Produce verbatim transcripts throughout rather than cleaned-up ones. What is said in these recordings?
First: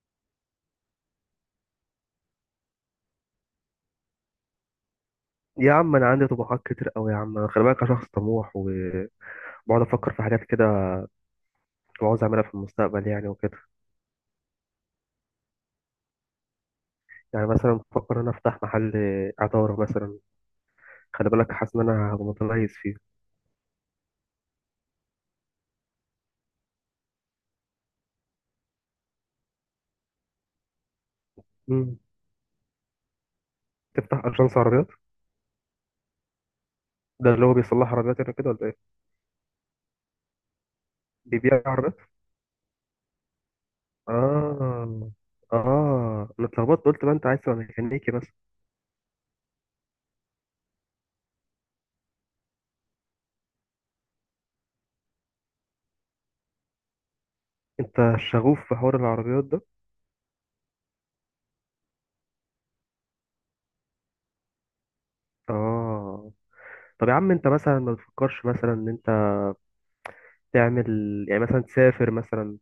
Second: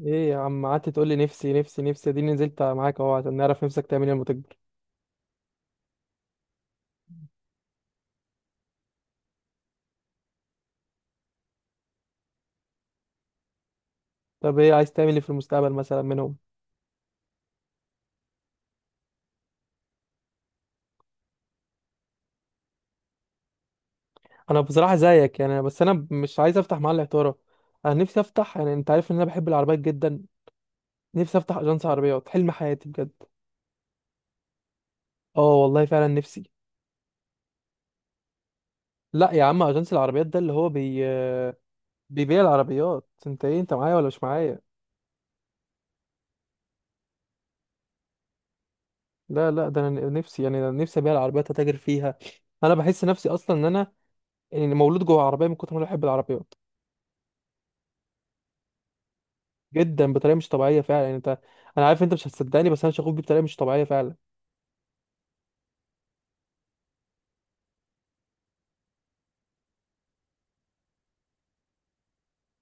ايه يا عم؟ قعدت تقول لي نفسي، نفسي، نفسي. دي نزلت معاك اهو عشان نعرف نفسك تعمل ايه لما تكبر. يا عم انا عندي طموحات كتير قوي يا عم، أنا خلي بالك انا شخص طموح وبقعد افكر في حاجات كده وعاوز اعملها في المستقبل يعني وكده. طب ايه عايز تعمل ايه في المستقبل مثلا منهم؟ يعني مثلا بفكر ان انا افتح محل عطاره مثلا، خلي بالك حاسس ان انا هبقى متميز فيه. انا بصراحه زيك يعني، بس انا مش عايز افتح محل عطاره. انا نفسي افتح، يعني انت عارف ان انا بحب العربيات جدا. نفسي افتح اجنس مم. عربيات، حلم حياتي بجد. تفتح اجنس عربيات؟ اه والله فعلا نفسي. ده اللي هو بيصلح عربيات يعني كده ولا ايه؟ لا يا عم، اجنس العربيات ده اللي هو بي بيبيع عربيات. بيبيع العربيات. انت ايه؟ انت معايا ولا مش معايا؟ اه اه انا اتلخبطت قلت بقى انت عايز تبقى ميكانيكي بس. لا لا، ده انا نفسي، يعني أنا نفسي ابيع العربيات، اتاجر فيها. انا بحس نفسي اصلا ان انا يعني مولود جوه عربيه من كتر ما انا بحب العربيات. انت شغوف في حوار العربيات ده. جدا، بطريقه مش طبيعيه فعلا، يعني انت، انا عارف انت مش هتصدقني، بس انا شغوف بيه بطريقه مش طبيعيه فعلا. اه، طب يا عم انت مثلا ما بتفكرش مثلا ان انت تعمل، يعني مثلا تسافر مثلا،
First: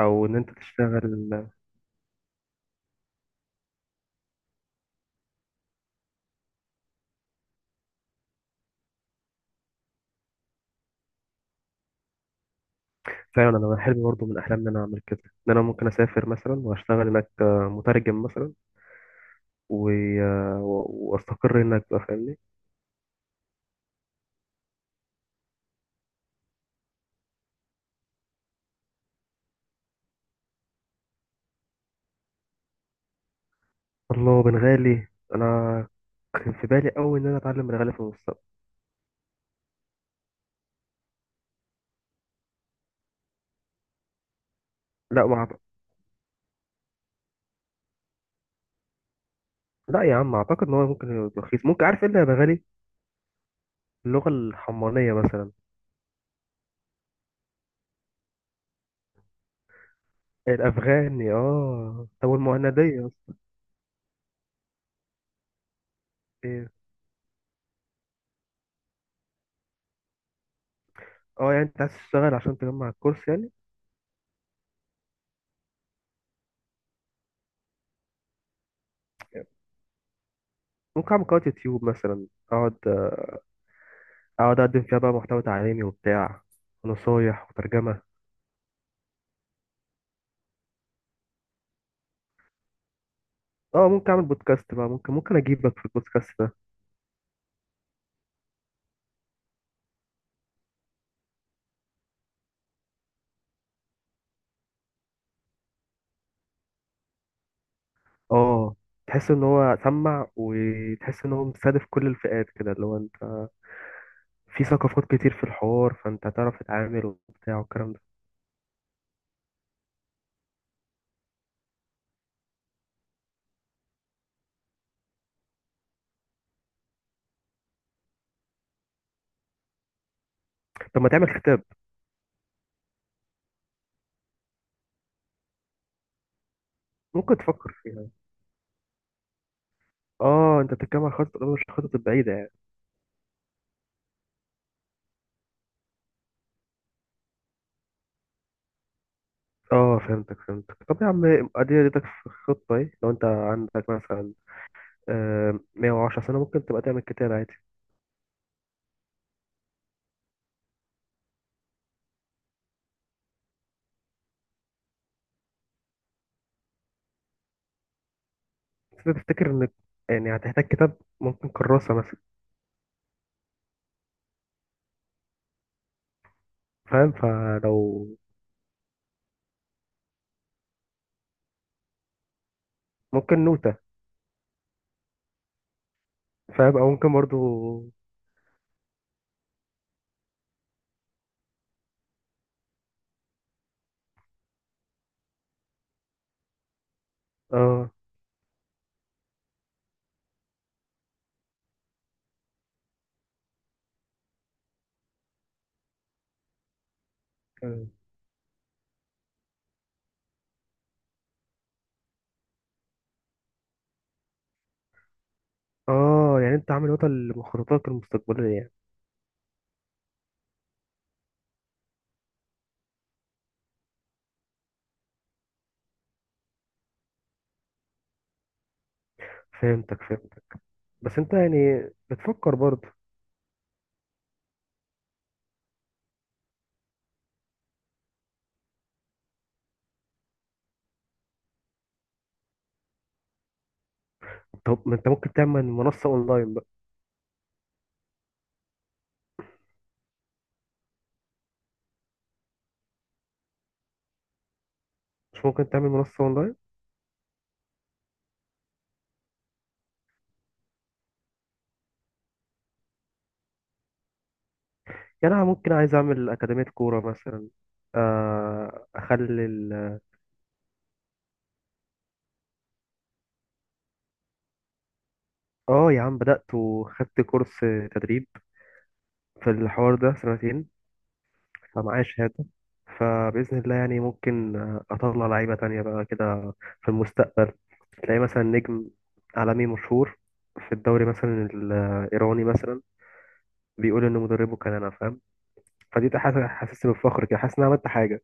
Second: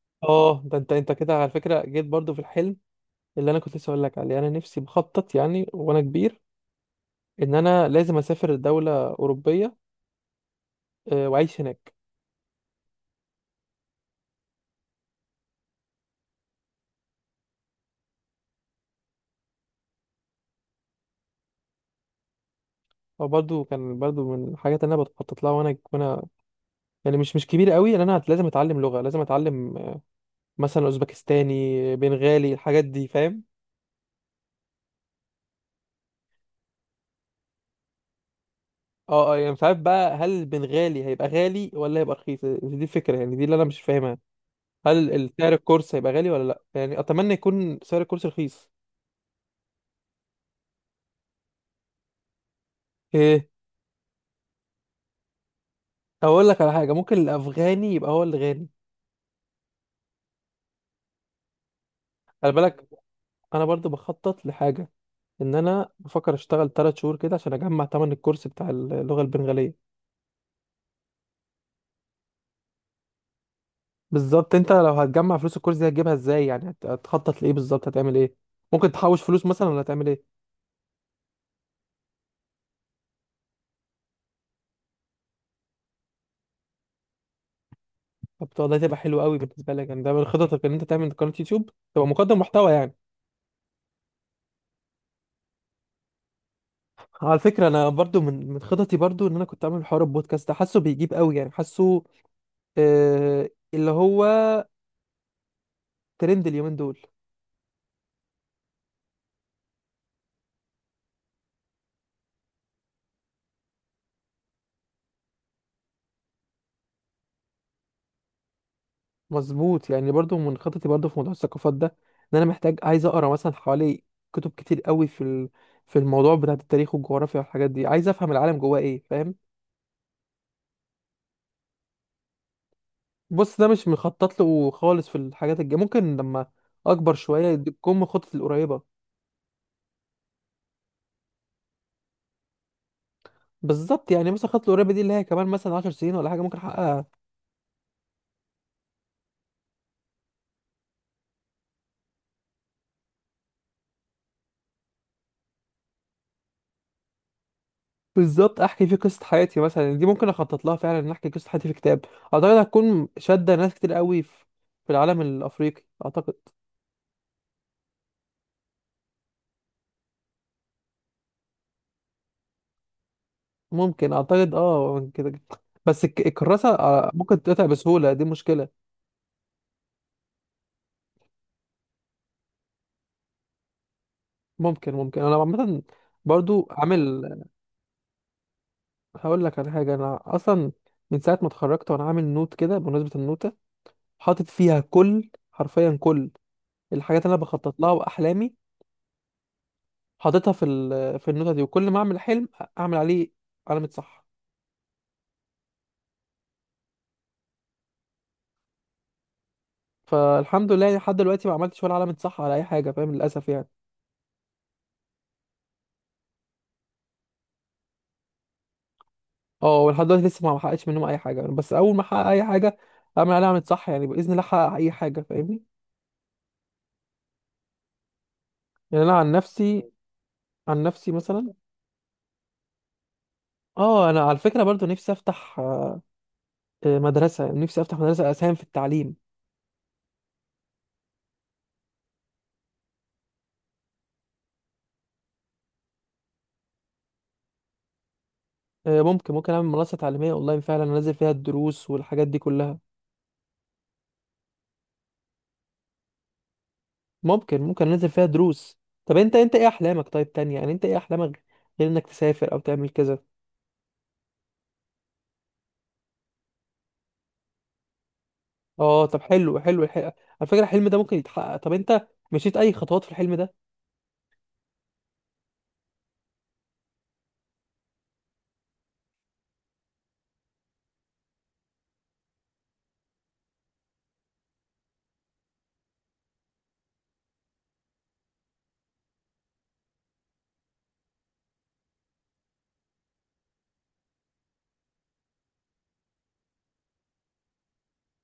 او ان انت اه، ده انت تشتغل. انت كده على فكره جيت برضو في الحلم اللي انا كنت لسه اقول لك عليه. انا نفسي بخطط يعني وانا كبير ان انا لازم اسافر دوله اوروبيه، آه، واعيش هناك. فعلا انا حلمي برضه من احلامي ان انا اعمل كده، ان انا ممكن اسافر مثلا واشتغل هناك، آه، مترجم مثلا و... آه، و- واستقر هناك بقى فاهمني. او برضو كان برضو من الحاجات اللي انا بخطط لها وانا وانا يعني مش مش كبير قوي، ان انا هت- لازم اتعلم لغه، لازم اتعلم، آه، مثلا اوزبكستاني، بنغالي، الحاجات دي فاهم. الله، بنغالي! انا كان في بالي قوي ان انا اتعلم بنغالي في المستقبل. اه اه، يعني مش عارف بقى هل البنغالي هيبقى غالي ولا هيبقى رخيص. دي الفكره يعني دي اللي انا مش فاهمها. هل ال- لا ال- ما سعر أعت- الكورس هيبقى غالي ولا لا؟ يعني اتمنى يكون سعر الكورس رخيص. لا يا عم اعتقد ان هو ممكن يبقى رخيص، ممكن عارف ايه اللي يا بنغالي ايه، اللغه الحمرانيه مثلا. اقول لك على حاجه، ممكن الافغاني يبقى هو اللي غني. الافغاني اه، طب خلي بالك، والمهنديه اصلا؟ انا برضو بخطط لحاجه، ان انا بفكر ايه؟ اشتغل 3 شهور كده عشان اجمع تمن الكورس بتاع اللغه البنغاليه. اه يعني انت عايز تشتغل عشان تجمع الكورس يعني. بالظبط، انت لو هتجمع فلوس الكورس دي هتجيبها ازاي؟ يعني هت- هتخطط لايه بالظبط؟ هتعمل ايه؟ ممكن تحوش فلوس مثلا ولا هتعمل ايه؟ ممكن اعمل قناه يوتيوب مثلا، اقعد اقعد اقدم فيها بقى محتوى تعليمي وبتاع ونصايح وترجمه. طب ده تبقى حلو قوي بالنسبه لك، يعني ده من خططك ان انت تعمل قناه يوتيوب، تبقى مقدم محتوى يعني. اه ممكن اعمل بودكاست بقى، ممكن ممكن اجيبك في البودكاست ده. على فكرة، أنا برضو من من خططي برضو إن أنا كنت أعمل حوار البودكاست ده، حاسه بيجيب قوي يعني، حاسه آه اللي هو ترند اليومين دول. اه تحس ان هو سمع وتحس ان هو مستهدف كل الفئات كده اللي هو انت في ثقافات كتير في الحوار، فانت هتعرف تتعامل وبتاع والكلام ده. مظبوط، يعني برضو من خططي برضو في موضوع الثقافات ده، إن أنا محتاج عايز أقرأ مثلا حوالي كتب كتير قوي في ال... في الموضوع بتاع التاريخ والجغرافيا والحاجات دي. عايز أفهم العالم جواه إيه فاهم. طب ما تعمل كتاب؟ بص، ده مش مخطط له خالص في الحاجات الجاية، ممكن لما أكبر ممكن شوية دي تفكر تكون من فيها. خططي القريبة. اه انت بتتكلم عن خطط مش الخطط البعيده يعني. بالظبط، يعني مثلا خططي القريبة دي اللي هي كمان مثلا 10 سنين ولا حاجة ممكن أحققها. اه فهمتك فهمتك، طب يا عم ادي اديتك في الخطه ايه، لو انت عندك مثلا آه مائة وعشر سنين سنه ممكن تبقى تعمل كتاب عادي. بالظبط، احكي فيه قصه حياتي مثلا، دي ممكن اخطط لها فعلا، ان احكي قصه حياتي في كتاب. اعتقد هتكون شاده ناس كتير قوي في في العالم الافريقي اعتقد. بس أنا بفتكر إن يعني هتحتاج كتاب، ممكن كراسة مثلا. ممكن، اعتقد، اه كده كده. بس الك- الكراسه آه، فاهم ممكن تتقطع فلو بسهوله، دي مشكله. ممكن نوتة؟ ممكن ممكن، انا عامه برضو فاهم، أو ممكن عامل. برضو هقول لك على حاجه، انا اصلا من ساعه ما اتخرجت وانا عامل نوت كده. بمناسبه النوته، حاطط فيها كل، حرفيا كل الحاجات اللي انا بخطط لها آه. واحلامي. حاططها في ال- في النوته دي، وكل ما اعمل حلم اعمل عليه علامه صح. فالحمد لله يعني، لحد دلوقتي ما عملتش ولا علامة صح على اي حاجة فاهم، للاسف يعني. آه يعني أنت عامل نوتة لمخططاتك المستقبلية يعني. اه، ولحد دلوقتي لسه ما حققتش منهم اي حاجة، بس اول ما احقق اي حاجة اعمل عليها علامة صح، يعني باذن الله احقق اي حاجة فاهمني. يعني انا عن نفسي، فهمتك فهمتك، عن نفسي بس أنت مثلا، يعني بتفكر برضو. اه، انا على فكرة برضو نفسي افتح، آه، آه، مدرسة. نفسي افتح مدرسة، اساهم في التعليم. طب ما أنت ممكن تعمل منصة أونلاين بقى؟ آه، ممكن ممكن اعمل منصة تعليمية اونلاين فعلا، انزل فيها الدروس والحاجات دي كلها. مش ممكن تعمل منصة أونلاين؟ ممكن ممكن انزل فيها دروس. طب انت انت ايه احلامك؟ طيب تانية، يعني انت ايه احلامك غير انك تسافر او تعمل كذا؟ يعني أنا ممكن عايز أعمل أكاديمية كورة مثلا، آه اه، طب أخلي حلو حلو الح... ال- على فكرة الحلم ده ممكن يتحقق. طب انت مشيت اي خطوات في الحلم ده؟ آه يا عم بدأت وخدت كورس تدريب في الحوار ده سنتين، فمعايا شهادة. فبإذن الله يعني ممكن، آه، أطلع لعيبة تانية بقى كده في المستقبل، تلاقي مثلا نجم عالمي مشهور في الدوري مثلا الإيراني مثلا بيقول إن مدربه كان أنا، فاهم؟ فدي حاجة حاسسني بالفخر كده، حاسس إن أنا عملت حاجة.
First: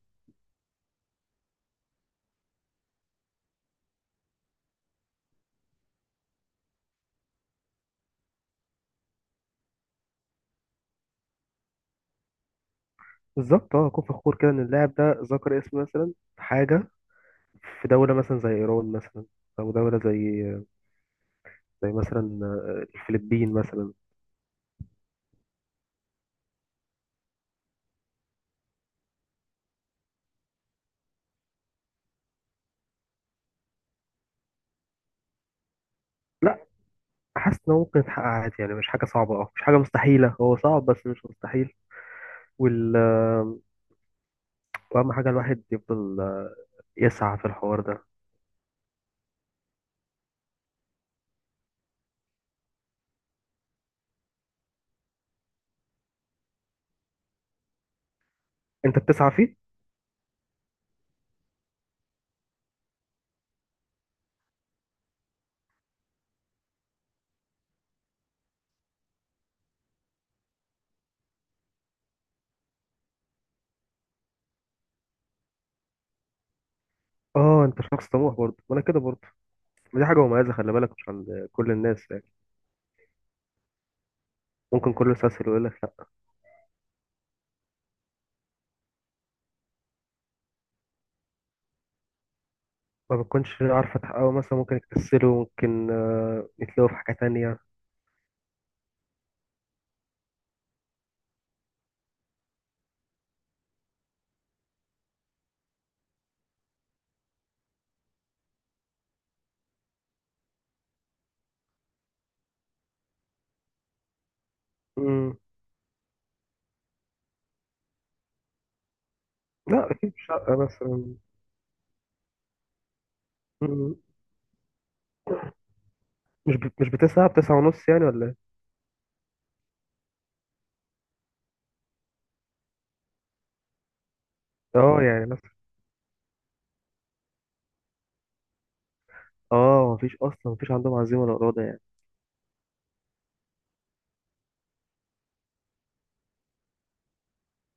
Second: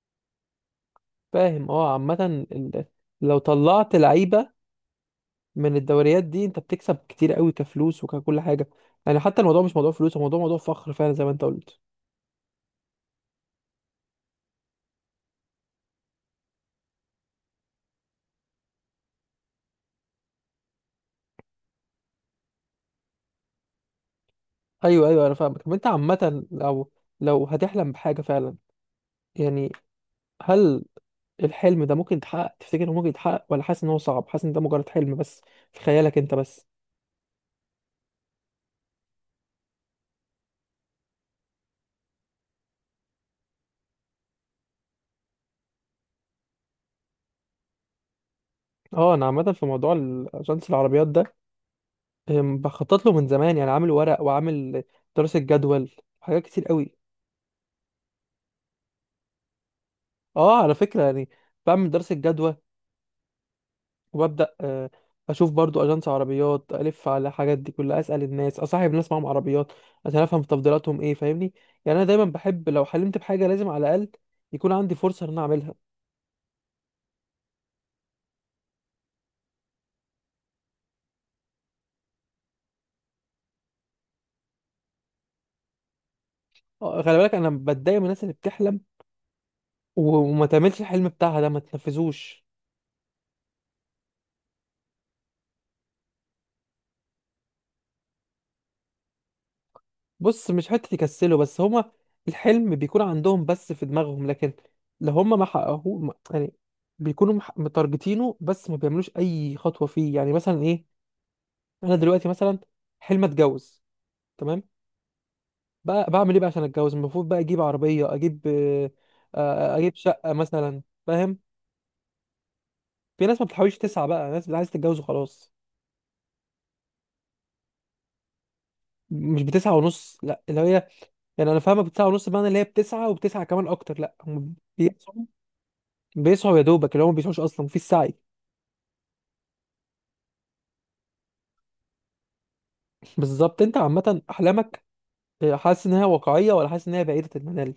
فاهم. اه، عامة ال... لو طلعت لعيبة من الدوريات دي انت بتكسب كتير قوي، كفلوس وككل حاجة. يعني حتى الموضوع مش موضوع فلوس، الموضوع موضوع موضوع فخر فعلا، زي ما انت قلت. بالظبط أه، أكون فخور كده إن اللاعب ده ذكر اسمي مثلا في حاجة، في دولة مثلا زي إيران مثلا، أو دولة زي زي مثلا، آه، الفلبين مثلا. ايوه، ايوه، انا فاهمك. طب انت عامة لو لو هتحلم بحاجة فعلا يعني، هل الحلم ده ممكن يتحقق؟ تفتكر انه ممكن يتحقق ولا حاسس ان هو صعب؟ حاسس ان ده مجرد حلم بس في خيالك انت لا، بس؟ حاسس إن هو ممكن يتحقق عادي، يعني مش حاجة صعبة، أه مش حاجة مستحيلة، هو صعب بس مش مستحيل. وال... واهم حاجه الواحد يفضل، آه، يسعى في الحوار ده. اه، انا عامة في موضوع الاجنس العربيات ده، أم، بخطط له من زمان يعني. عامل ورق وعامل دراسة جدول، حاجات كتير قوي. انت بتسعى فيه. اه على فكرة يعني، بعمل دراسة جدوى، وببدأ آه، اشوف برضو اجانس عربيات، الف على الحاجات دي كلها، اسأل الناس، اصاحب ناس معاهم عربيات عشان افهم تفضيلاتهم ايه فاهمني. يعني انا دايما بحب لو حلمت بحاجة لازم على الاقل يكون عندي فرصة ان انا اعملها. اه انت شخص طموح برضه، وانا كده برضه. دي حاجه مميزه، خلي بالك مش عند كل الناس يعني، ممكن كله يستسهل ويقول لك لا، آه، خلي بالك، انا بتضايق من الناس اللي بتحلم و- وما تعملش الحلم بتاعها ده، ما تنفذوش. ما بتكونش عارفه تحققه مثلا، ممكن يكسلوا، ممكن آه، يتلاقوا في حاجه تانية. بص، مش حتة يكسلوا بس، هما الحلم بيكون عندهم بس في دماغهم، لكن لو هما ما حققوه ما- يعني بيكونوا مح- متارجتينه، بس ما بيعملوش أي خطوة فيه. يعني مثلا إيه، أنا دلوقتي مثلا حلم أتجوز، تمام. امم. بقى بعمل إيه بقى عشان أتجوز؟ المفروض بقى أجيب عربية، أجيب آه، آه، لا أجيب اكيد شقة شقه مثلا. مثلا. فاهم؟ في ناس ما بتحاولش مم. تسعى، بقى ناس عايز تتجوز وخلاص. مش بت- مش بتسعى، بتسعة ونص يعني ولا ايه؟ مش بتسعى ونص، لا اللي هي، يعني انا فاهمه بتسعى ونص بمعنى اللي هي بتسعى وبتسعى كمان اكتر، لا هم اه يعني مثلا. بيسعوا يا دوبك، اللي هم ما بيسعوش اصلا في السعي. اه، مفيش اصلا، مفيش عندهم عزيمه ولا اراده يعني. بالظبط، انت عامه احلامك، آه، حاسس ان هي واقعيه ولا حاسس ان هي بعيده المنال؟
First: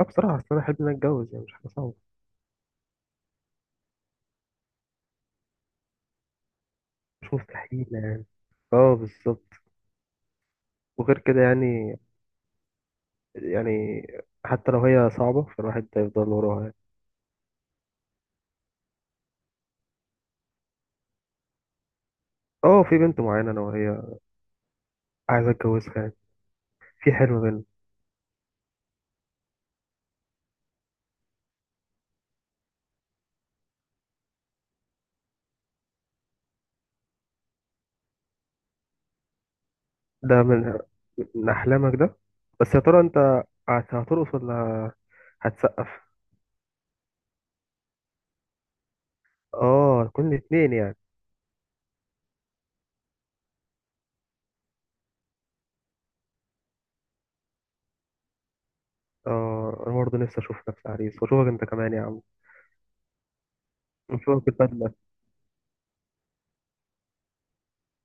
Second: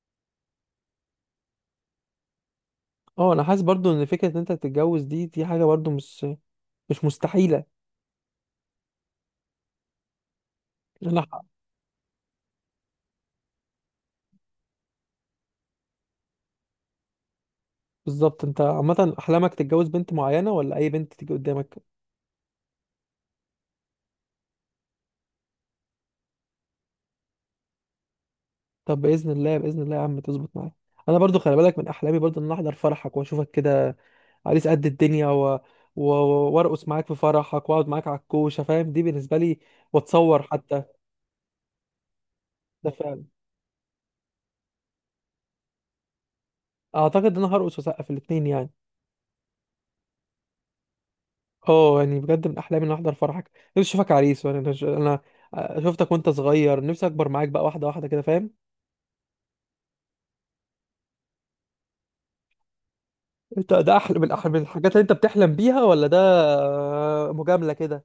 اه بصراحه، اصل انا احب ان أنا اتجوز يعني، مش حاجه صعبه. اه، انا حاسس برضو ان فكره ان انت تتجوز دي دي حاجه برضو مش مش مش مستحيله. مستحيل يعني. اه بالظبط. وغير انا كده ح- يعني، يعني حتى لو هي صعبة فالواحد هيفضل وراها يعني. بالظبط، انت عامه احلامك تتجوز بنت معينه ولا اي بنت تيجي قدامك؟ اه في بنت معينة انا وهي عايز اتجوزها يعني، في حلم بينا. طب باذن الله، باذن الله يا عم تظبط معايا. انا برضو خلي بالك، من احلامي برضو ان انا احضر فرحك، واشوفك كده عريس قد الدنيا، و... و... وارقص معاك في فرحك، واقعد معاك على الكوشه فاهم، دي بالنسبه لي، واتصور ده من حتى. من احلامك ده، بس يا ده ترى انت هت- هترقص ولا هتسقف؟ اعتقد ان انا هرقص واسقف الاثنين يعني. اه كل الاتنين يعني. اه، يعني بجد من احلامي ان أنا احضر فرحك، نفسي اشوفك عريس، وانا انا أنا شفتك وانت صغير، نفسي اكبر معاك بقى واحده واحده كده فاهم. اه انا برضه نفسي اشوف نفسي عريس واشوفك انت كمان يا عم، انت ده احلى، من اشوفك احلى من الحاجات بالبدلة. اللي انت بتحلم بيها، ولا ده آه، مجامله كده؟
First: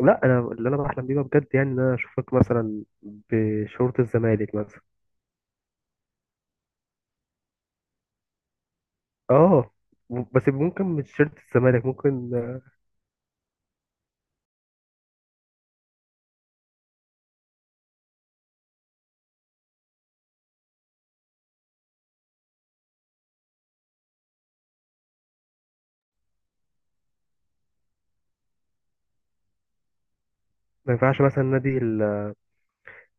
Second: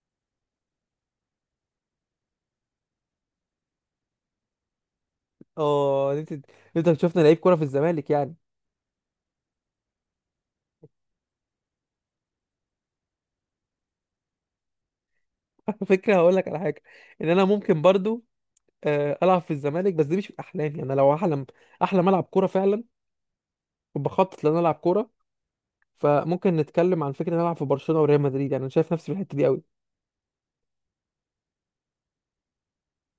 لا انا اللي انا بحلم بيه بقى بجد يعني، ان انا اشوفك مثلا بشورت الزمالك مثلا. اه، إن انت، إن انت شفنا لعيب كوره في الزمالك يعني. اه، بس ممكن مش شرط الزمالك، ممكن على فكره، هقول لك على حاجه ان انا ممكن برضو آه، العب في الزمالك، بس دي مش من احلامي. انا لو احلم، احلم العب كوره فعلا، وبخطط ان انا العب كوره. فممكن نتكلم عن فكره ان انا العب في برشلونه وريال مدريد، يعني انا شايف نفسي في الحته دي قوي. ما ينفعش مثلا نادي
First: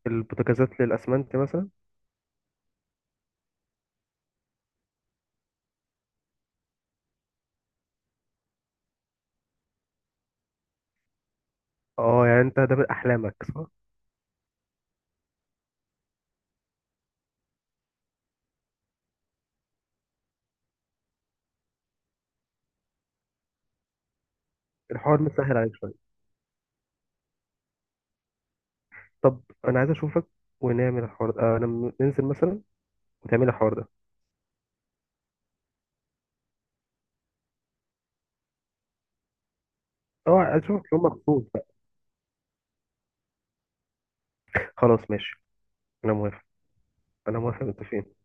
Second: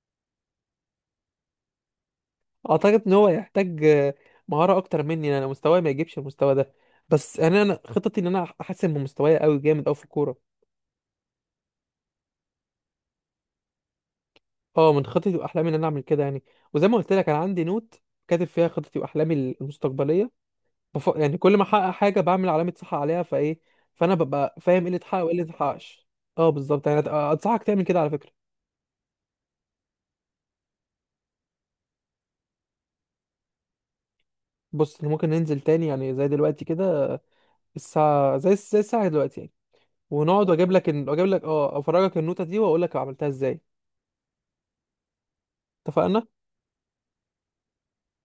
البوتاجازات للأسمنت مثلا. اعتقد ان هو يحتاج آه، مهاره اكتر مني، انا مستواي ما يجيبش المستوى ده. بس انا انا خطتي ان انا احسن من مستواي قوي جامد قوي في الكوره. اه يعني انت ده من أحلامك صح؟ اه، من خطتي واحلامي ان انا اعمل كده يعني. وزي ما قلت لك، انا عندي نوت كاتب فيها خطتي واحلامي المستقبليه. بف... يعني كل ما احقق حاجه بعمل علامه صح عليها، فايه فانا ببقى فاهم ايه اللي اتحقق الحوار وايه اللي متسهل عليك شوية. متحققش. اه بالظبط يعني، أت- انصحك تعمل كده على فكره. طب أنا عايز أشوفك ونعمل الحوار ده آه لما ننزل مثلا، وتعمل الحوار ده. بص إحنا ممكن ننزل تاني يعني، زي دلوقتي كده. الساعه زي زي الساعه دلوقتي يعني. اه ونقعد، عايز واجيب لك أشوفك يوم ال- واجيب مخصوص لك بقى. اه افرجك النوتة دي واقول لك عملتها ازاي. خلاص ماشي. أنا اتفقنا. موافق، أنا موافق، متفقين.